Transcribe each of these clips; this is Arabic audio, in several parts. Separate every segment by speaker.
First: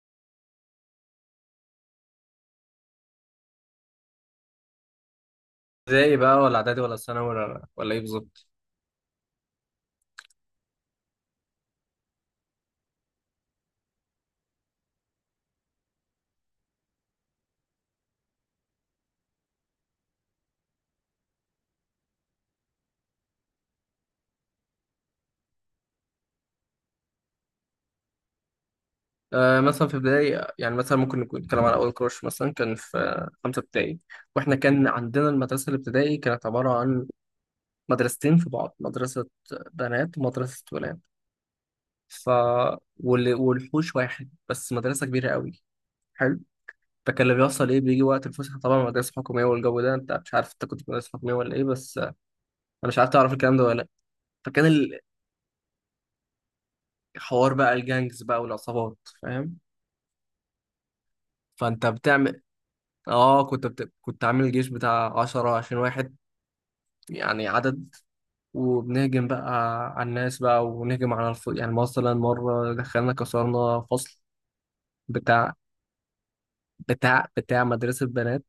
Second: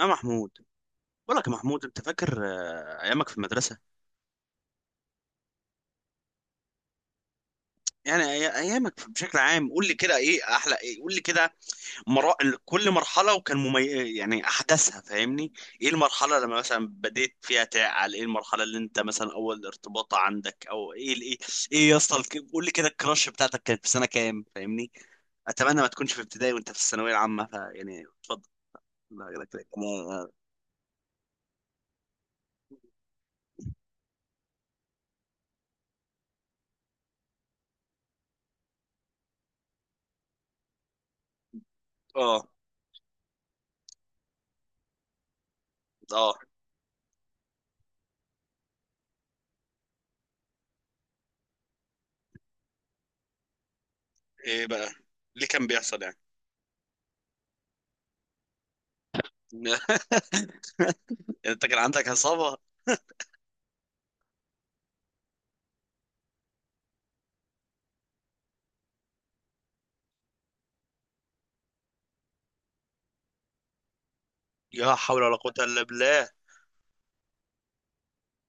Speaker 1: يا محمود، بقول لك يا محمود، انت فاكر ايامك في المدرسه.
Speaker 2: ابتدائي بقى ولا اعدادي ولا ثانوي ولا ايه
Speaker 1: يعني
Speaker 2: بالظبط؟
Speaker 1: ايامك بشكل عام، قول لي كده ايه احلى، ايه قول لي كده. مرا... كل مرحله وكان يعني احداثها، فاهمني؟ ايه المرحله لما مثلا بديت فيها تعقل؟ ايه المرحله اللي انت مثلا اول ارتباط عندك، او ايه ايه يا اسطى، قول لي كده، الكراش بتاعتك كانت في سنه كام؟ فاهمني، اتمنى ما تكونش في ابتدائي وانت في الثانويه العامه، فيعني اتفضل. لا، لا، لا،
Speaker 2: مثلا في
Speaker 1: لا.
Speaker 2: ابتدائي، يعني مثلا ممكن نكون نتكلم على اول كروش مثلا كان في خمسه ابتدائي. واحنا كان عندنا المدرسه الابتدائي كانت عباره عن مدرستين في بعض، مدرسه بنات ومدرسه ولاد، ف
Speaker 1: اه،
Speaker 2: والحوش واحد، بس مدرسه كبيره قوي،
Speaker 1: اه.
Speaker 2: حلو. فكان اللي بيحصل ايه، بيجي وقت الفسحه، طبعا مدرسه حكوميه والجو ده، انت مش عارف انت كنت في مدرسه حكوميه ولا ايه بس انا مش عارف تعرف الكلام ده ولا لا. فكان
Speaker 1: ايه بقى اللي كان بيحصل؟
Speaker 2: الحوار بقى الجانجز بقى والعصابات، فاهم؟
Speaker 1: يعني انت كان
Speaker 2: فانت
Speaker 1: عندك
Speaker 2: بتعمل،
Speaker 1: عصابة؟
Speaker 2: كنت عامل جيش بتاع عشرة عشرين واحد، يعني عدد، وبنهجم بقى على الناس بقى، ونهجم يعني مثلا مرة دخلنا كسرنا فصل
Speaker 1: لا حول ولا قوة
Speaker 2: بتاع
Speaker 1: الا بالله.
Speaker 2: بتاع مدرسة بنات،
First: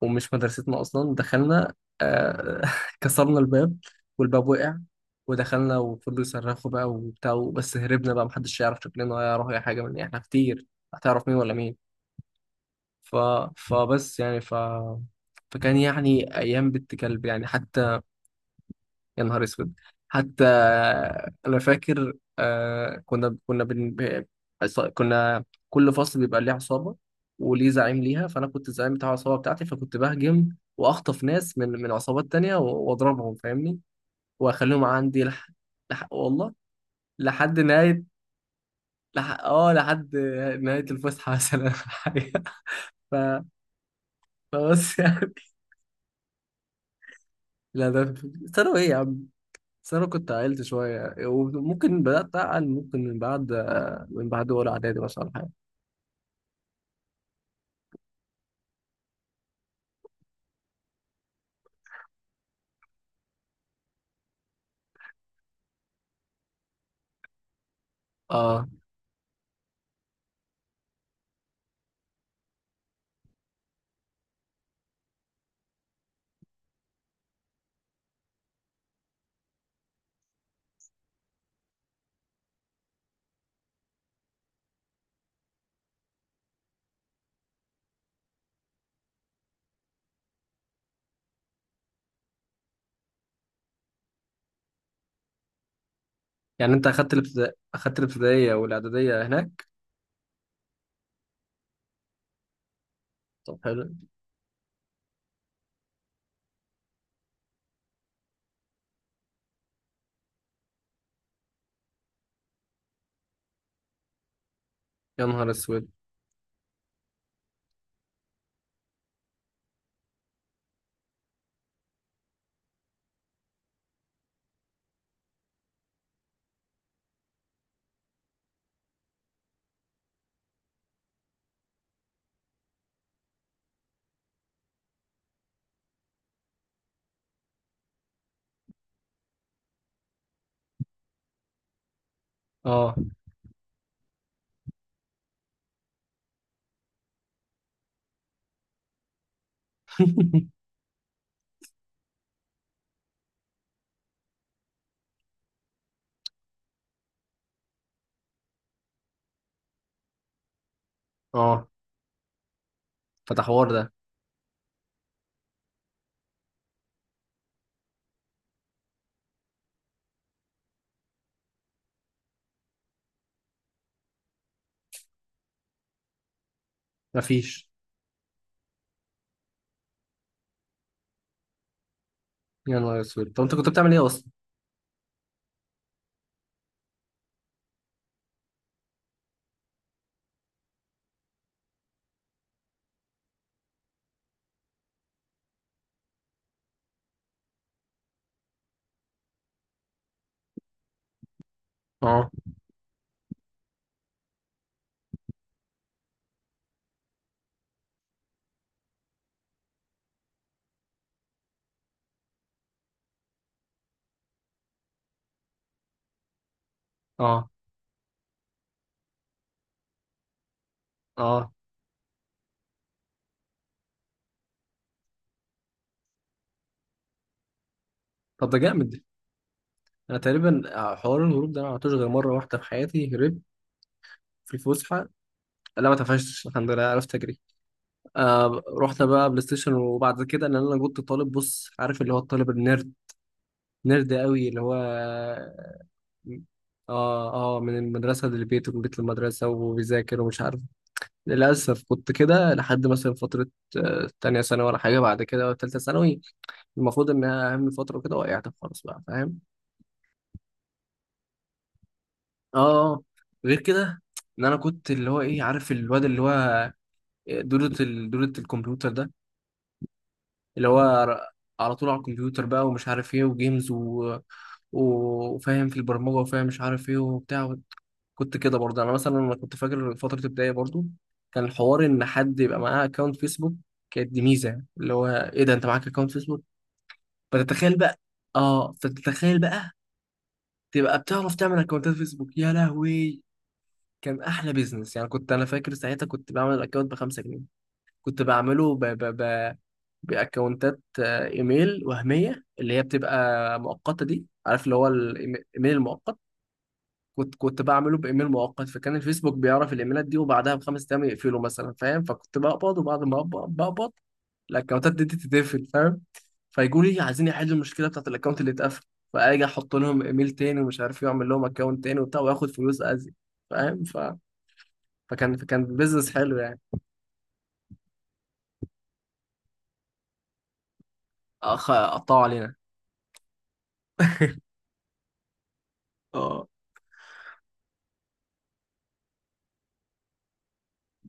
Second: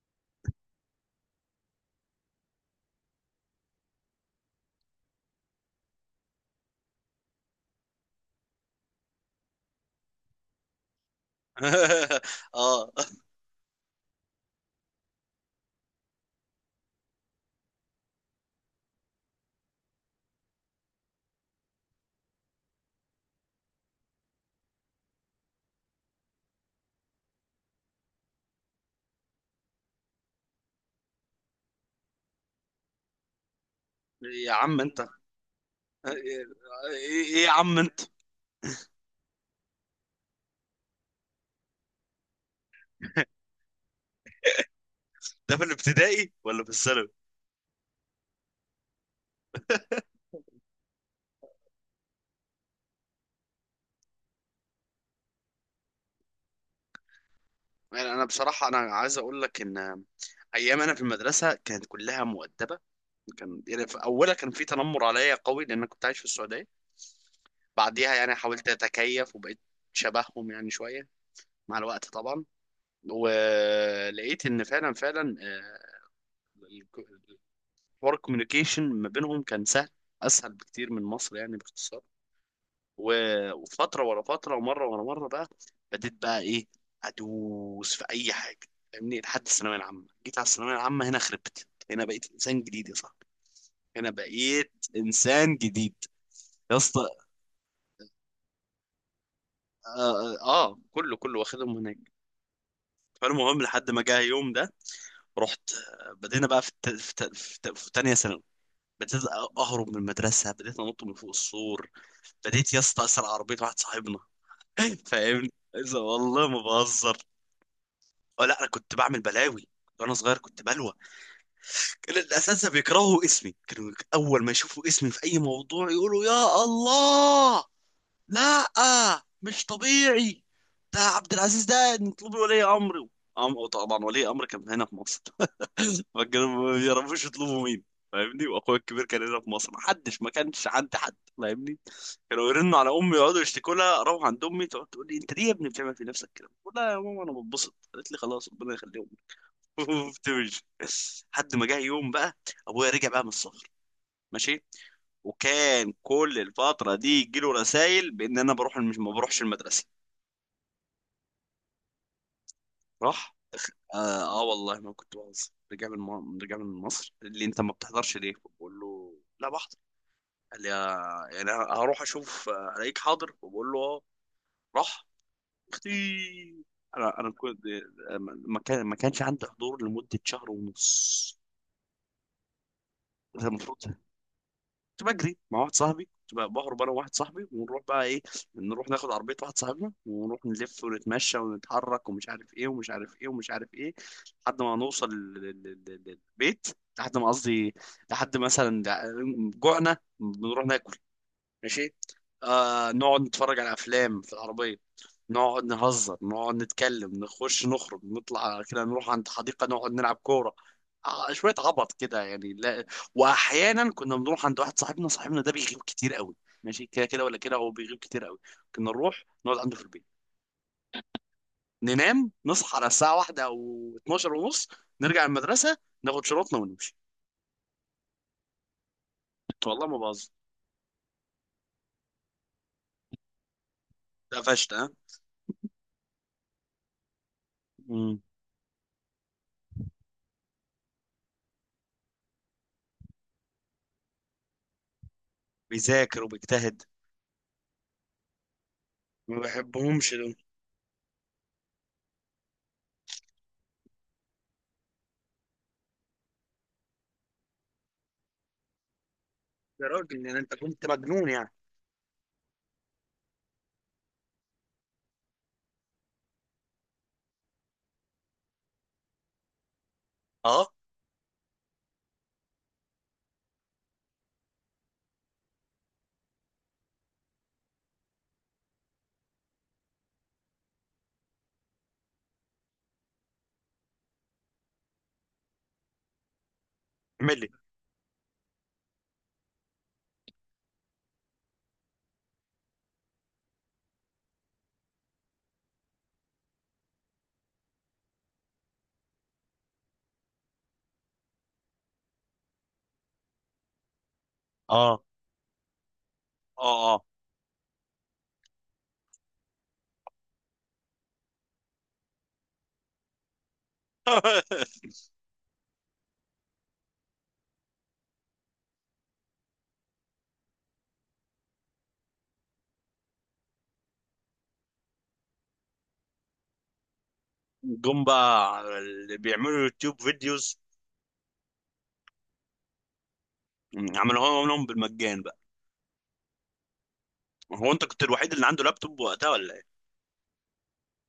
Speaker 2: ومش مدرستنا أصلا. دخلنا آه... كسرنا الباب، والباب وقع ودخلنا وفضلوا يصرخوا بقى وبتاع، بس هربنا بقى، محدش يعرف شكلنا ولا يعرف أي حاجة، من احنا كتير هتعرف مين ولا مين.
Speaker 1: اه.
Speaker 2: ف... فبس يعني ف فكان ايام بنت كلب يعني. حتى، يا نهار اسود، حتى انا فاكر، آه كنا كنا بن... ب- عص- كنا كل فصل بيبقى ليه عصابه وليه زعيم ليها، فانا كنت الزعيم بتاع العصابه بتاعتي، فكنت بهجم واخطف ناس من عصابات تانية واضربهم، فاهمني؟
Speaker 1: يا عم
Speaker 2: واخليهم
Speaker 1: انت.
Speaker 2: عندي
Speaker 1: ايه؟
Speaker 2: والله
Speaker 1: إيه يا
Speaker 2: لحد
Speaker 1: عم انت.
Speaker 2: نهايه لحد نهايه الفسحه مثلا حاجه. ف... فبس يعني.
Speaker 1: ده في الابتدائي ولا في الثانوي؟
Speaker 2: لا، ده ثانوي، ايه يا عم. بس انا كنت عقلت شويه، وممكن بدات اعقل ممكن من بعد اولى اعدادي مثلا ولا حاجه.
Speaker 1: يعني انا بصراحة انا عايز اقول لك ان ايام انا في المدرسة كانت كلها مؤدبة. كان يعني في اولها كان في تنمر عليا قوي، لان أنا كنت عايش في السعودية. بعديها يعني حاولت
Speaker 2: اه،
Speaker 1: اتكيف وبقيت شبههم يعني شوية مع الوقت طبعا. ولقيت ان فعلا فعلا آه، حوار الكوميونيكيشن ما بينهم كان سهل، اسهل بكتير من مصر يعني باختصار. و- وفتره ورا فتره، ومره ورا مره، بقى بديت بقى ايه؟ ادوس في اي حاجه، فاهمني؟ لحد الثانويه العامه، جيت على الثانويه العامه هنا خربت، هنا بقيت انسان جديد يا صاحبي. هنا بقيت انسان جديد.
Speaker 2: يعني
Speaker 1: يا
Speaker 2: انت
Speaker 1: اسطى.
Speaker 2: اخدت الابتدائيه والاعداديه هناك.
Speaker 1: اه، آه. كله كله واخدهم هناك.
Speaker 2: طب
Speaker 1: فالمهم
Speaker 2: حلو.
Speaker 1: لحد ما جه يوم ده، رحت بدينا بقى في في تانية ثانوي. بديت اهرب من المدرسه، بديت انط من فوق السور، بديت يا اسطى اسرق عربيه واحد صاحبنا.
Speaker 2: يا
Speaker 1: فاهمني،
Speaker 2: نهار اسود.
Speaker 1: إذا والله ما بهزر. أه لا، انا كنت بعمل بلاوي وانا صغير، كنت بلوى. كان الاساتذه بيكرهوا اسمي، كانوا اول ما يشوفوا اسمي في اي موضوع يقولوا يا الله، لا مش طبيعي، ده عبد العزيز ده، نطلبي ولي امره. طبعا ولي امر كان هنا في مصر، فكانوا ما بيعرفوش يطلبوا مين، فاهمني؟ واخويا الكبير كان هنا في مصر، ما حدش، ما كانش عندي حد، فاهمني؟ كانوا يرنوا على
Speaker 2: اه،
Speaker 1: امي، يقعدوا يشتكوا لها، اروح عند امي تقعد تقول لي انت ليه يا ابني بتعمل في نفسك كده؟ بقول لها يا ماما انا بتبسط، قالت لي خلاص ربنا يخليهم. وبتمشي. لحد ما جه يوم بقى، ابويا رجع بقى من السفر، ماشي. وكان كل الفتره دي يجي له رسايل بان انا بروح، مش ما بروحش المدرسه.
Speaker 2: اه.
Speaker 1: راح.
Speaker 2: فتح حوار ده؟
Speaker 1: اه، آه، والله ما كنت بهزر. رجع من مصر، اللي انت ما بتحضرش ليه؟ بقول له لا بحضر. قال لي يعني هروح اشوف الاقيك حاضر، وبقول له اه. راح. اختي، انا كنت
Speaker 2: مفيش.
Speaker 1: آه، ما كان ما كانش عندي حضور لمده شهر ونص.
Speaker 2: يا نهار اسود، طب
Speaker 1: ده
Speaker 2: انت كنت
Speaker 1: المفروض.
Speaker 2: بتعمل ايه اصلا؟
Speaker 1: كنت بجري مع واحد صاحبي، كنت بقى بهرب انا وواحد صاحبي، ونروح بقى ايه، نروح ناخد عربيه واحد صاحبنا ونروح نلف ونتمشى ونتحرك ومش عارف ايه ومش عارف ايه ومش عارف ايه، لحد ما نوصل للبيت. لحد ما قصدي، لحد مثلا جوعنا بنروح ناكل، ماشي.
Speaker 2: اه،
Speaker 1: نقعد نتفرج على افلام في العربيه، نقعد نهزر نقعد نتكلم نخش نخرج نطلع كده نروح عند حديقه نقعد نلعب كوره. شويه عبط كده، يعني لا. واحيانا كنا بنروح عند واحد صاحبنا، صاحبنا ده بيغيب كتير قوي، ماشي كده كده ولا
Speaker 2: اه،
Speaker 1: كده، هو بيغيب كتير قوي. كنا نروح نقعد عنده في البيت،
Speaker 2: اه.
Speaker 1: ننام نصحى على الساعه واحدة او 12 ونص، نرجع المدرسه، ناخد شنطنا ونمشي.
Speaker 2: طب ده جامد.
Speaker 1: والله ما
Speaker 2: انا
Speaker 1: بهزر.
Speaker 2: تقريبا حوار الهروب ده ما عملتوش غير مره واحده في حياتي، هربت في
Speaker 1: اتقفشت ها؟
Speaker 2: الفسحه. لا، ما اتقفشتش الحمد لله، عرفت اجري.
Speaker 1: مم.
Speaker 2: رحنا بقى بلاي ستيشن. وبعد كده، ان انا كنت طالب، بص، عارف اللي هو الطالب النيرد؟ نرد قوي، اللي هو
Speaker 1: بيذاكر وبيجتهد.
Speaker 2: اه من المدرسة للبيت ومن بيت
Speaker 1: ما
Speaker 2: للمدرسة،
Speaker 1: بحبهمش
Speaker 2: وبيذاكر
Speaker 1: دول.
Speaker 2: ومش عارف. للأسف كنت كده لحد مثلا فترة تانية ثانوي ولا حاجة، بعد كده تالتة ثانوي، المفروض إنها أهم فترة، وكده وقعت خالص بقى، فاهم؟
Speaker 1: يا راجل، يعني انت كنت مجنون يعني.
Speaker 2: اه. آه. غير كده، إن أنا كنت اللي هو، إيه، عارف الواد اللي هو دورة الكمبيوتر ده؟
Speaker 1: اه.
Speaker 2: اللي هو على طول على الكمبيوتر بقى ومش عارف ايه، وجيمز وفاهم في البرمجة، وفاهم مش عارف ايه وبتاع. كنت كده برضه يعني. انا مثلا، انا كنت فاكر فتره ابتدائي برضه، كان الحوار ان حد يبقى معاه اكونت فيسبوك، كانت دي ميزه، اللي هو ايه ده انت معاك اكونت فيسبوك؟
Speaker 1: اعمل لي.
Speaker 2: فتتخيل بقى اه فتتخيل بقى، تبقى بتعرف تعمل اكونتات فيسبوك، يا لهوي. كان احلى بيزنس يعني، كنت انا فاكر ساعتها كنت بعمل اكونت ب 5 جنيه. كنت بعمله ب ب ب باكونتات ايميل وهميه، اللي هي بتبقى مؤقته دي، عارف اللي هو
Speaker 1: اه،
Speaker 2: الايميل المؤقت؟
Speaker 1: اه، اه.
Speaker 2: كنت بعمله بايميل مؤقت، فكان الفيسبوك بيعرف الايميلات دي، وبعدها بخمس ايام يقفله مثلا، فاهم؟ فكنت بقبض، وبعد ما بقبض، الاكونتات دي تتقفل، فاهم؟ فيقولوا لي عايزين يحلوا المشكله بتاعت الاكونت اللي اتقفل، فاجي احط لهم ايميل تاني ومش عارف إيه، واعمل لهم اكونت تاني وبتاع، واخد فلوس ازيد، فاهم؟ ف... فكان فكان بيزنس حلو يعني.
Speaker 1: جم بقى اللي بيعملوا يوتيوب فيديوز،
Speaker 2: قطعوا علينا.
Speaker 1: عملوها لهم بالمجان بقى. هو انت كنت الوحيد اللي عنده لابتوب وقتها ولا ايه؟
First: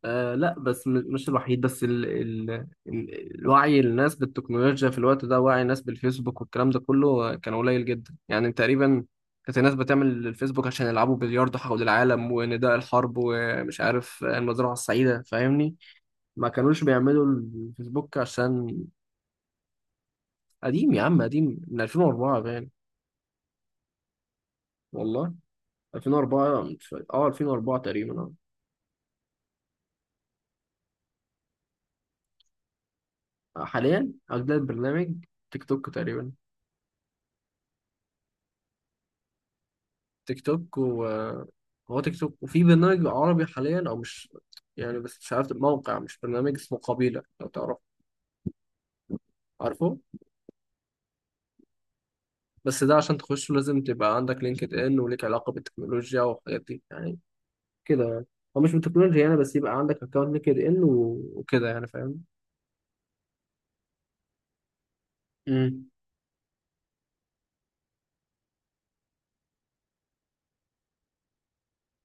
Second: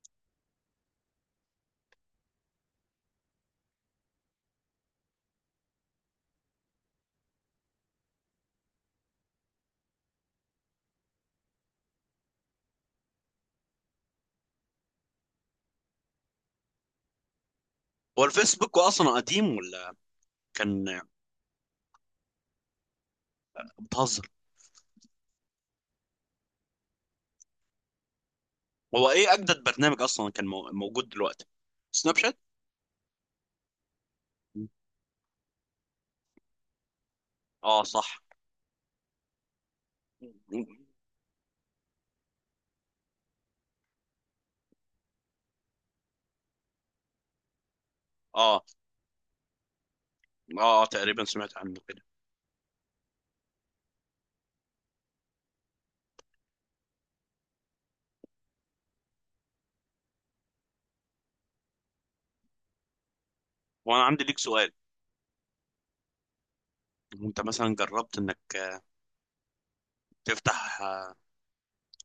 Speaker 2: لا، بس مش الوحيد، بس الوعي الناس بالتكنولوجيا في الوقت ده، وعي الناس بالفيسبوك والكلام ده كله كان قليل جدا يعني، تقريبا. كانت الناس بتعمل الفيسبوك عشان يلعبوا بلياردو حول العالم، ونداء الحرب، ومش عارف المزرعة السعيدة، فاهمني؟ ما كانوش بيعملوا الفيسبوك
Speaker 1: هو الفيسبوك
Speaker 2: عشان.
Speaker 1: اصلا قديم ولا
Speaker 2: قديم
Speaker 1: كان؟
Speaker 2: يا عم، قديم من 2004، باين.
Speaker 1: بتهزر.
Speaker 2: والله 2004 مش فاكر. اه 2004 تقريبا.
Speaker 1: هو ايه اجدد برنامج اصلا كان موجود دلوقتي؟ سناب شات.
Speaker 2: اه، حاليا أجداد برنامج، تيك توك تقريبا.
Speaker 1: اه صح.
Speaker 2: تيك توك. و هو تيك توك، وفي برنامج عربي حاليا، او مش يعني، بس مش عارف الموقع، مش برنامج اسمه قبيلة، لو تعرف،
Speaker 1: اه،
Speaker 2: عارفه؟
Speaker 1: اه، اه، تقريبا سمعت عنه كده.
Speaker 2: بس ده عشان تخشه لازم تبقى عندك لينكد ان، وليك علاقة بالتكنولوجيا والحاجات دي يعني، كده يعني. هو مش بالتكنولوجيا يعني، بس يبقى عندك اكونت لينكد ان وكده يعني، فاهم؟
Speaker 1: وانا عندي ليك سؤال،
Speaker 2: امم.
Speaker 1: انت مثلا جربت انك تفتح،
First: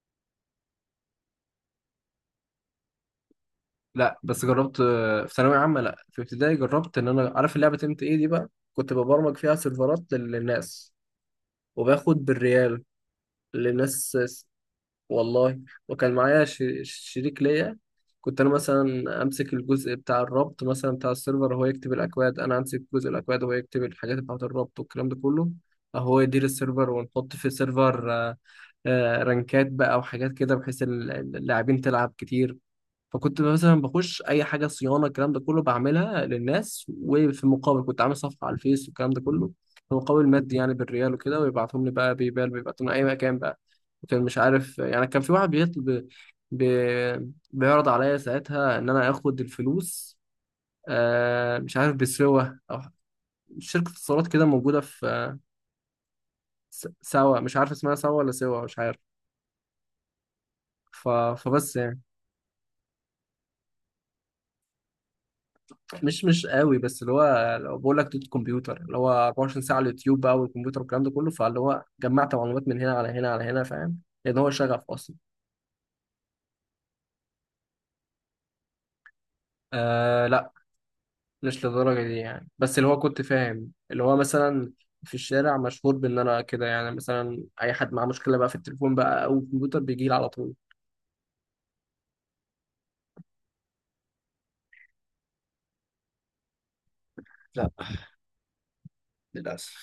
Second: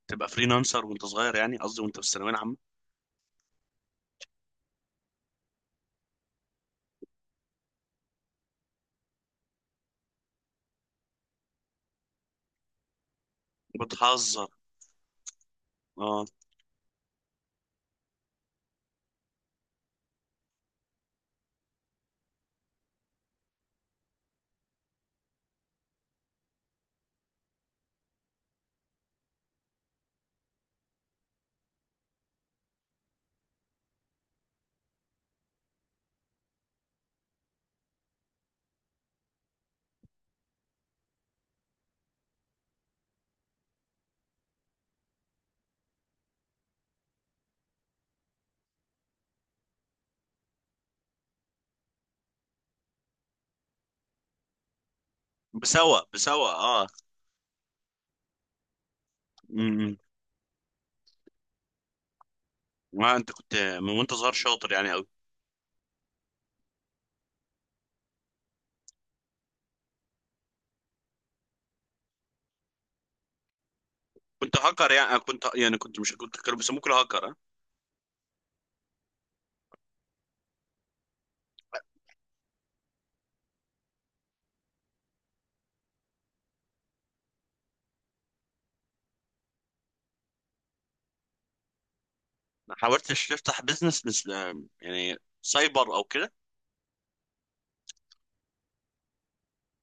Speaker 1: تبقى فريلانسر وانت صغير، يعني قصدي وانت في الثانويه العامه؟
Speaker 2: لا، بس جربت في ثانوية عامة، لا في ابتدائي، جربت ان انا عارف اللعبة ام تي ايه دي بقى، كنت ببرمج فيها سيرفرات للناس، وباخد بالريال للناس.
Speaker 1: بتهزر.
Speaker 2: والله. وكان
Speaker 1: اه.
Speaker 2: معايا شريك ليا. كنت انا مثلا امسك الجزء بتاع الربط مثلا، بتاع السيرفر، هو يكتب الاكواد، انا امسك جزء الاكواد وهو يكتب الحاجات بتاعه الربط والكلام ده كله. هو يدير السيرفر، ونحط في السيرفر رانكات بقى وحاجات كده، بحيث اللاعبين تلعب كتير. فكنت مثلا بخش اي حاجه صيانه، الكلام ده كله بعملها للناس، وفي المقابل كنت عامل صفحه على الفيس والكلام ده كله، في مقابل مادي يعني، بالريال وكده، ويبعتهم لي بقى بيبال، بيبعتهم لي اي مكان بقى. كان، مش عارف يعني، كان في واحد بيطلب بيعرض عليا ساعتها ان انا اخد الفلوس مش عارف، بسوا، او شركه اتصالات كده موجوده في
Speaker 1: بسوا بسوا، اه.
Speaker 2: سوا، مش عارف اسمها سوا ولا سوا، مش عارف.
Speaker 1: امم.
Speaker 2: ف... فبس يعني.
Speaker 1: ما انت كنت من وانت صغير شاطر يعني قوي.
Speaker 2: مش قوي، بس اللي هو لو بقول لك دوت كمبيوتر، اللي هو 24 ساعة على اليوتيوب بقى، والكمبيوتر والكلام ده كله، فاللي هو جمعت معلومات من هنا على هنا على هنا، فاهم؟ لأن هو
Speaker 1: كنت
Speaker 2: شغف
Speaker 1: هاكر يعني
Speaker 2: أصلا.
Speaker 1: كنت، يعني كنت، مش كنت، كانوا بيسموك الهاكر، اه.
Speaker 2: لا، مش للدرجة دي يعني، بس اللي هو كنت فاهم، اللي هو مثلا في الشارع مشهور بإن أنا كده يعني، مثلا أي حد معاه مشكلة بقى في التليفون بقى أو الكمبيوتر بيجي لي على طول.
Speaker 1: ما حاولتش تفتح بزنس مثل يعني سايبر او كده؟
Speaker 2: لا، للأسف.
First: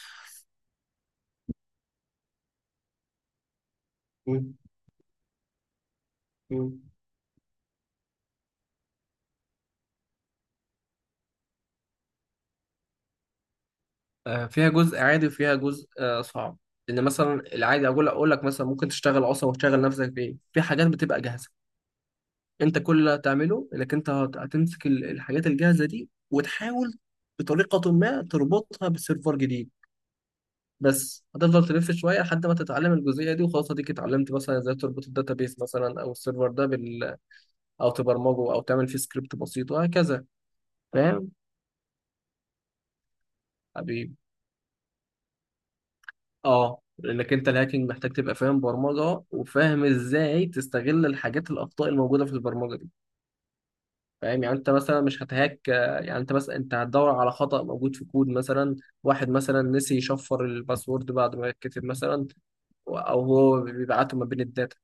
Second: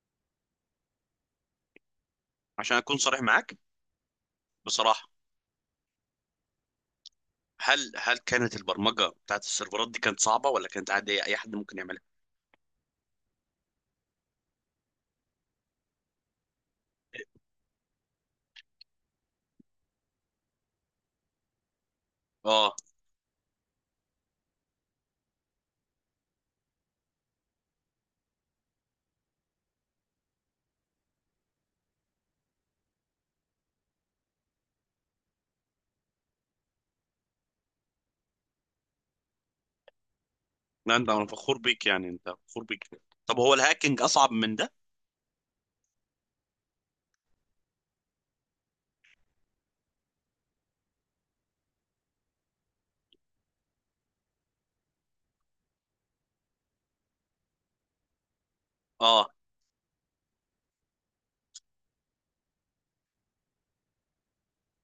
Speaker 1: عشان اكون صريح معاك،
Speaker 2: مم.
Speaker 1: بصراحه،
Speaker 2: مم.
Speaker 1: هل كانت البرمجه بتاعت السيرفرات دي كانت صعبه، ولا كانت عاديه اي حد ممكن يعملها؟
Speaker 2: فيها جزء عادي، وفيها جزء صعب. لان مثلا العادي، اقول لك مثلا، ممكن تشتغل اصلا، وتشغل نفسك بايه، في حاجات بتبقى جاهزه.
Speaker 1: اه
Speaker 2: انت كل اللي هتعمله انك انت هتمسك الحاجات الجاهزه دي، وتحاول بطريقه ما تربطها بسيرفر جديد. بس هتفضل تلف شويه لحد ما تتعلم الجزئيه دي، وخلاص اديك اتعلمت مثلا ازاي تربط الداتابيس مثلا، او السيرفر ده او تبرمجه، او تعمل فيه سكريبت بسيط، وهكذا،
Speaker 1: لا انت، انا
Speaker 2: فاهم؟
Speaker 1: فخور بيك، يعني انت فخور بيك. طب هو الهاكينج
Speaker 2: حبيبي.
Speaker 1: اصعب من ده؟
Speaker 2: اه، لانك انت الهاكينج محتاج تبقى فاهم برمجه، وفاهم ازاي تستغل الحاجات، الاخطاء الموجوده في البرمجه، فاهم يعني؟ انت مثلا مش هتهاك يعني، انت مثلا، انت هتدور على خطأ موجود في كود مثلا،
Speaker 1: اه.
Speaker 2: واحد مثلا نسي يشفر الباسورد بعد ما يتكتب مثلا، او هو بيبعته ما بين الداتا،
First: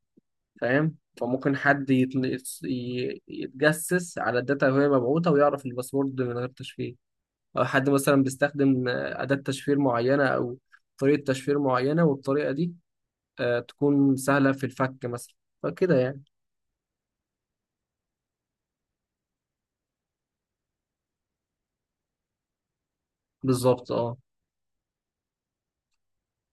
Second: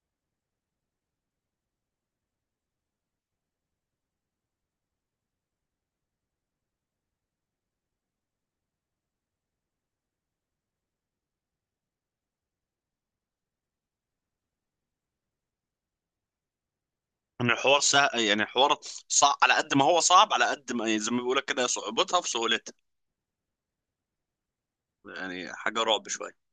Speaker 2: فاهم؟ فممكن حد يتجسس على الداتا وهي مبعوثه، ويعرف الباسورد من غير تشفير. او حد مثلا بيستخدم اداه تشفير معينه، او طريقه تشفير معينه، والطريقه دي تكون سهله في الفك مثلا، فكده يعني.
Speaker 1: ان الحوار يعني الحوار صعب على قد ما هو صعب، على قد ما يعني زي ما بيقول لك كده، صعوبتها في سهولتها.
Speaker 2: بالظبط، اه.
Speaker 1: يعني حاجه رعب شويه.